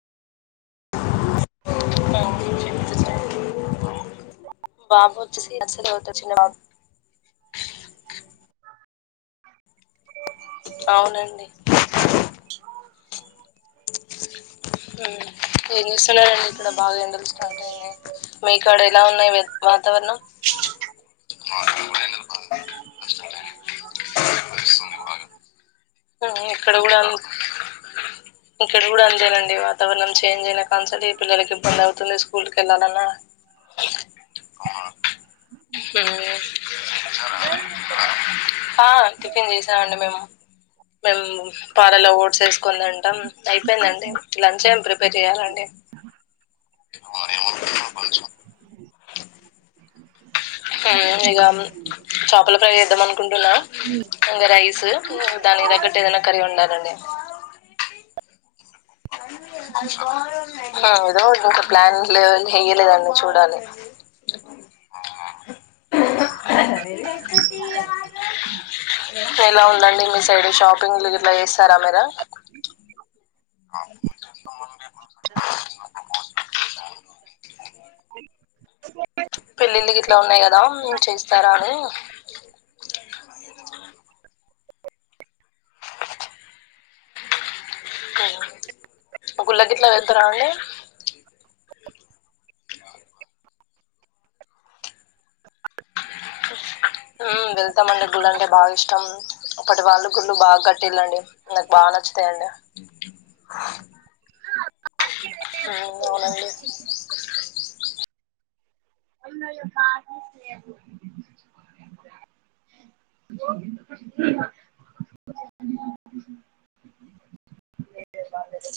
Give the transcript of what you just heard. [inaudible] బాబు వచ్చేసి [unintelligible] అవునండి. [inaudible] ఏం చూస్తున్నారండి ఇక్కడ బాగా ఎండలు స్టార్ట్ అయినాయి మీకాడ ఎలా ఉన్నాయి. వాతావరణం. [unintelligible] ఇక్కడ కూడా అందు. ఇక్కడ కూడా అందేనండి వాతావరణం చేంజ్ అయినా కా నుంచి ఈ పిల్లకి ఇబ్బందివు. పొద్దున్నే స్కూల్ కి వెళ్ళాలి అన్న హ్మ్. ఆ టిఫిన్ చేసామండి మేము మేము. పాలలా ఓట్స్ వేసుకొని తింటాం, అయిపోయిందండి లంచ్ ఏం ప్రిపేర్ చెయ్యాలండి. మరి ఏమి వండుతున్నారు లంచ్. [unintelligible] చాపల ఫ్రై చేద్దాం అనుకుంటున్నా, ఇగా రైస్ దానికి తగ్గట్టు ఏదైనా కర్రీ ఉండాలి. అండి. [inaudible] ఏదోటి ఇంక ప్లాన్ లే చేయలేదండి చూడాలి. ఎలా ఉందం డి మీ సైడు షాపింగ్లు గిట్ల చేస్తారా మీరు? మన [inaudible] పెళ్ళిళ్ళు గిట్ల ఉన్నాయి కదా చేస్తారా అని గుళ్లోగిట్లా వెళ్తరా అండి? [inaudible] [inaudible] ఉమ్ వెళ్తమండి, గుళ్ళు అంటే బాగా ఇష్టం, అప్పటి వాళ్ళు గుళ్ళు బాగా కట్టిళ్ళండి, నాకు బాగా నచ్చుతయండి ఉమ్ అవునండి. అ కా [inaudible] లేదు బాలేదు